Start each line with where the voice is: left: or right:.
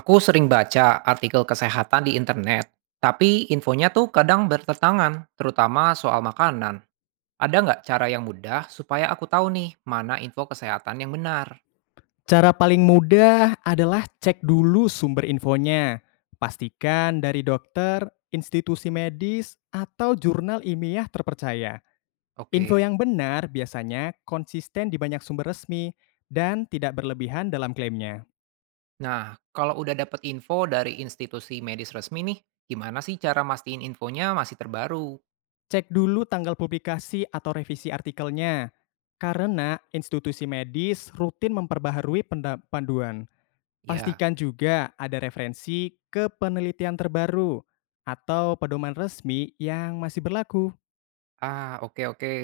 right: Aku sering baca artikel kesehatan di internet, tapi infonya tuh kadang bertentangan, terutama soal makanan. Ada nggak cara yang mudah supaya aku tahu nih mana info kesehatan yang benar?
left: Cara paling mudah adalah cek dulu sumber infonya. Pastikan dari dokter, institusi medis, atau jurnal ilmiah terpercaya. Info
right: Oke.
left: yang benar biasanya konsisten di banyak sumber resmi dan tidak berlebihan dalam klaimnya.
right: Nah, kalau udah dapet info dari institusi medis resmi nih, gimana sih cara mastiin infonya masih terbaru?
left: Cek dulu tanggal publikasi atau revisi artikelnya, karena institusi medis rutin memperbaharui panduan.
right: Ya.
left: Pastikan juga ada referensi ke penelitian terbaru atau pedoman resmi yang masih berlaku.
right: Ah, oke oke.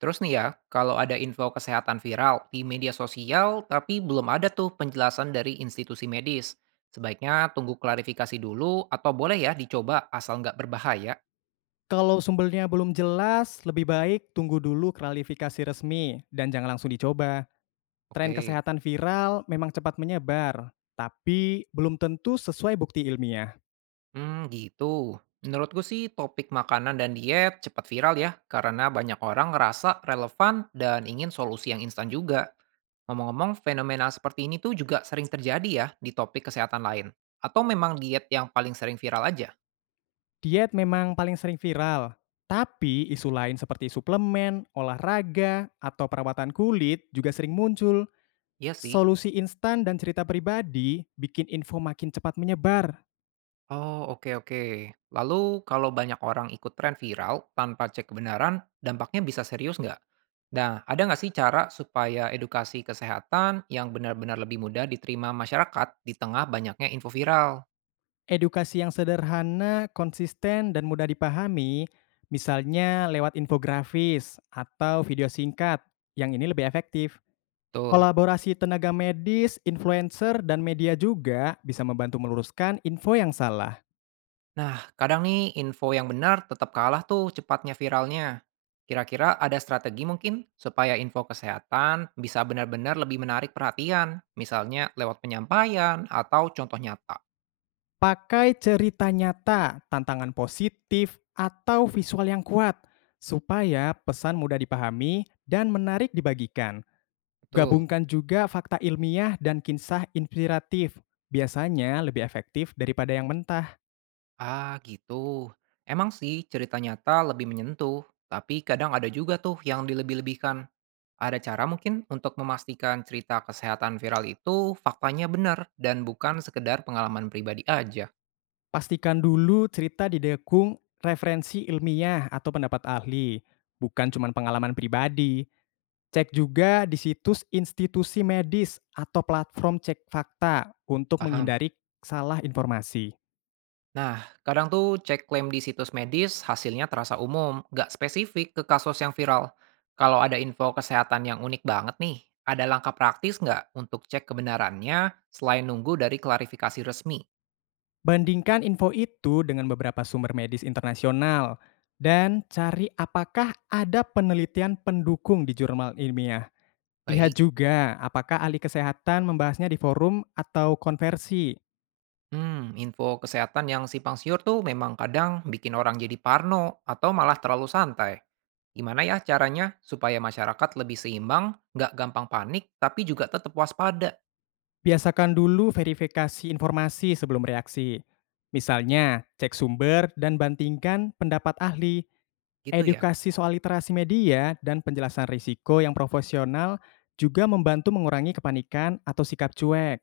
right: Terus nih ya, kalau ada info kesehatan viral di media sosial tapi belum ada tuh penjelasan dari institusi medis, sebaiknya tunggu klarifikasi dulu atau boleh ya dicoba asal nggak berbahaya.
left: Kalau sumbernya belum jelas, lebih baik tunggu dulu klarifikasi resmi dan jangan langsung dicoba. Tren
right: Oke.
left: kesehatan viral memang cepat menyebar, tapi belum tentu sesuai bukti ilmiah.
right: Hmm, gitu. Menurutku sih topik makanan dan diet cepat viral ya karena banyak orang ngerasa relevan dan ingin solusi yang instan juga. Ngomong-ngomong, fenomena seperti ini tuh juga sering terjadi ya di topik kesehatan lain. Atau memang diet yang paling sering viral aja?
left: Diet memang paling sering viral, tapi isu lain seperti suplemen, olahraga, atau perawatan kulit juga sering muncul.
right: Iya sih.
left: Solusi instan dan cerita pribadi bikin info makin cepat menyebar.
right: Oh, oke oke. Lalu kalau banyak orang ikut tren viral tanpa cek kebenaran, dampaknya bisa serius nggak? Nah, ada nggak sih cara supaya edukasi kesehatan yang benar-benar lebih mudah diterima masyarakat di tengah banyaknya info viral?
left: Edukasi yang sederhana, konsisten, dan mudah dipahami, misalnya lewat infografis atau video singkat, yang ini lebih efektif.
right: Betul.
left: Kolaborasi tenaga medis, influencer, dan media juga bisa membantu meluruskan info yang salah.
right: Nah, kadang nih info yang benar tetap kalah tuh cepatnya viralnya. Kira-kira ada strategi mungkin supaya info kesehatan bisa benar-benar lebih menarik perhatian, misalnya lewat penyampaian atau contoh nyata.
left: Pakai cerita nyata, tantangan positif, atau visual yang kuat, supaya pesan mudah dipahami dan menarik dibagikan.
right: Betul.
left: Gabungkan juga fakta ilmiah dan kisah inspiratif. Biasanya lebih efektif daripada yang mentah.
right: Ah, gitu. Emang sih cerita nyata lebih menyentuh, tapi kadang ada juga tuh yang dilebih-lebihkan. Ada cara mungkin untuk memastikan cerita kesehatan viral itu faktanya benar dan bukan sekedar pengalaman pribadi aja.
left: Pastikan dulu cerita didukung referensi ilmiah atau pendapat ahli, bukan cuma pengalaman pribadi. Cek juga di situs institusi medis atau platform cek fakta untuk
right: Paham?
left: menghindari salah informasi.
right: Nah, kadang tuh cek klaim di situs medis hasilnya terasa umum, nggak spesifik ke kasus yang viral. Kalau ada info kesehatan yang unik banget nih, ada langkah praktis nggak untuk cek kebenarannya selain nunggu dari klarifikasi resmi?
left: Bandingkan info itu dengan beberapa sumber medis internasional dan cari apakah ada penelitian pendukung di jurnal ilmiah. Lihat
right: Baik.
left: juga apakah ahli kesehatan membahasnya di forum atau konversi.
right: Hmm, info kesehatan yang simpang siur tuh memang kadang bikin orang jadi parno atau malah terlalu santai. Gimana ya caranya supaya masyarakat lebih seimbang, nggak gampang panik, tapi juga tetap waspada
left: Biasakan dulu verifikasi informasi sebelum reaksi. Misalnya, cek sumber dan bandingkan pendapat ahli.
right: gitu ya?
left: Edukasi soal literasi media dan penjelasan risiko yang profesional juga membantu mengurangi kepanikan atau sikap cuek.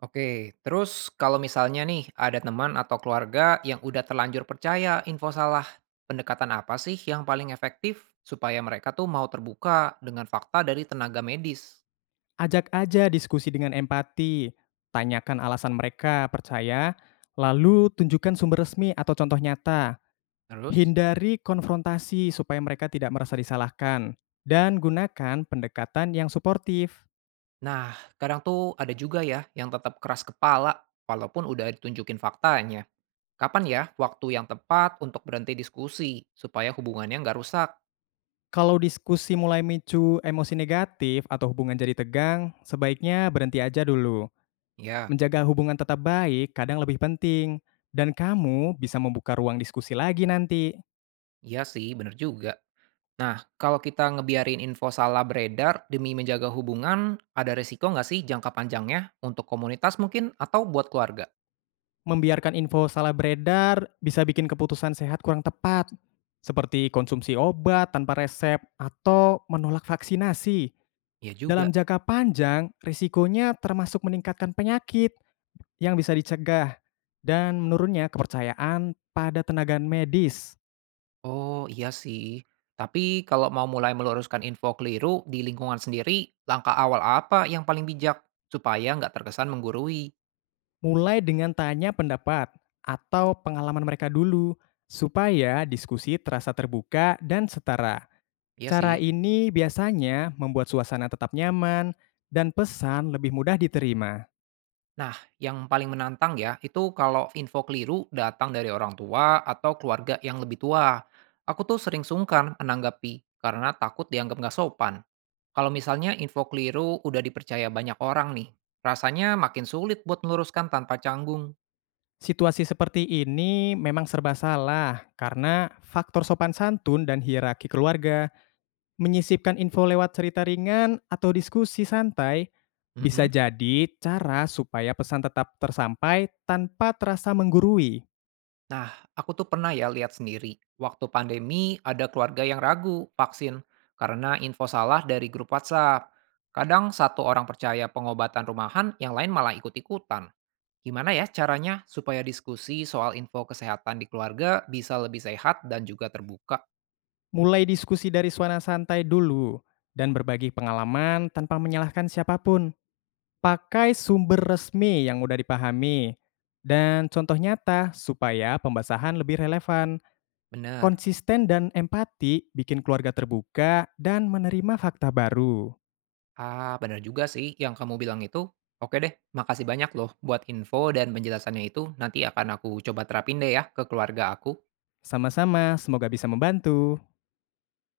right: Oke, terus kalau misalnya nih ada teman atau keluarga yang udah terlanjur percaya info salah, pendekatan apa sih yang paling efektif supaya mereka tuh mau terbuka dengan fakta dari tenaga medis?
left: Ajak aja diskusi dengan empati. Tanyakan alasan mereka percaya, lalu tunjukkan sumber resmi atau contoh nyata.
right: Terus?
left: Hindari konfrontasi supaya mereka tidak merasa disalahkan, dan gunakan pendekatan yang suportif.
right: Nah, kadang tuh ada juga ya yang tetap keras kepala, walaupun udah ditunjukin faktanya. Kapan ya waktu yang tepat untuk berhenti diskusi, supaya hubungannya nggak rusak?
left: Kalau diskusi mulai micu emosi negatif atau hubungan jadi tegang, sebaiknya berhenti aja dulu.
right: Ya,
left: Menjaga hubungan tetap baik kadang lebih penting, dan kamu bisa membuka ruang diskusi lagi nanti.
right: iya sih, bener juga. Nah, kalau kita ngebiarin info salah beredar demi menjaga hubungan, ada resiko nggak sih jangka panjangnya untuk komunitas mungkin atau buat keluarga?
left: Membiarkan info salah beredar bisa bikin keputusan sehat kurang tepat, seperti konsumsi obat tanpa resep atau menolak vaksinasi.
right: Ya juga.
left: Dalam jangka panjang, risikonya termasuk meningkatkan penyakit yang bisa dicegah dan menurunnya kepercayaan pada tenaga medis.
right: Oh, iya sih. Tapi kalau mau mulai meluruskan info keliru di lingkungan sendiri, langkah awal apa yang paling bijak supaya nggak terkesan menggurui?
left: Mulai dengan tanya pendapat atau pengalaman mereka dulu, supaya diskusi terasa terbuka dan setara.
right: Iya
left: Cara
right: sih.
left: ini biasanya membuat suasana tetap nyaman dan pesan lebih mudah diterima.
right: Nah, yang paling menantang ya itu kalau info keliru datang dari orang tua atau keluarga yang lebih tua. Aku tuh sering sungkan menanggapi karena takut dianggap nggak sopan. Kalau misalnya info keliru udah dipercaya banyak orang nih, rasanya makin sulit buat meluruskan tanpa canggung.
left: Situasi seperti ini memang serba salah karena faktor sopan santun dan hierarki keluarga. Menyisipkan info lewat cerita ringan atau diskusi santai
right: Mm.
left: bisa jadi cara supaya pesan tetap tersampai tanpa terasa menggurui.
right: Nah, aku tuh pernah ya lihat sendiri, waktu pandemi ada keluarga yang ragu vaksin karena info salah dari grup WhatsApp. Kadang satu orang percaya pengobatan rumahan, yang lain malah ikut-ikutan. Gimana ya caranya supaya diskusi soal info kesehatan di keluarga bisa lebih sehat dan juga terbuka?
left: Mulai diskusi dari suasana santai dulu dan berbagi pengalaman tanpa menyalahkan siapapun. Pakai sumber resmi yang udah dipahami dan contoh nyata supaya pembahasan lebih relevan.
right: Bener.
left: Konsisten dan empati bikin keluarga terbuka dan menerima fakta baru.
right: Ah, bener juga sih yang kamu bilang itu. Oke deh, makasih banyak loh buat info dan penjelasannya itu. Nanti akan aku coba terapin deh ya ke keluarga aku.
left: Sama-sama, semoga bisa membantu.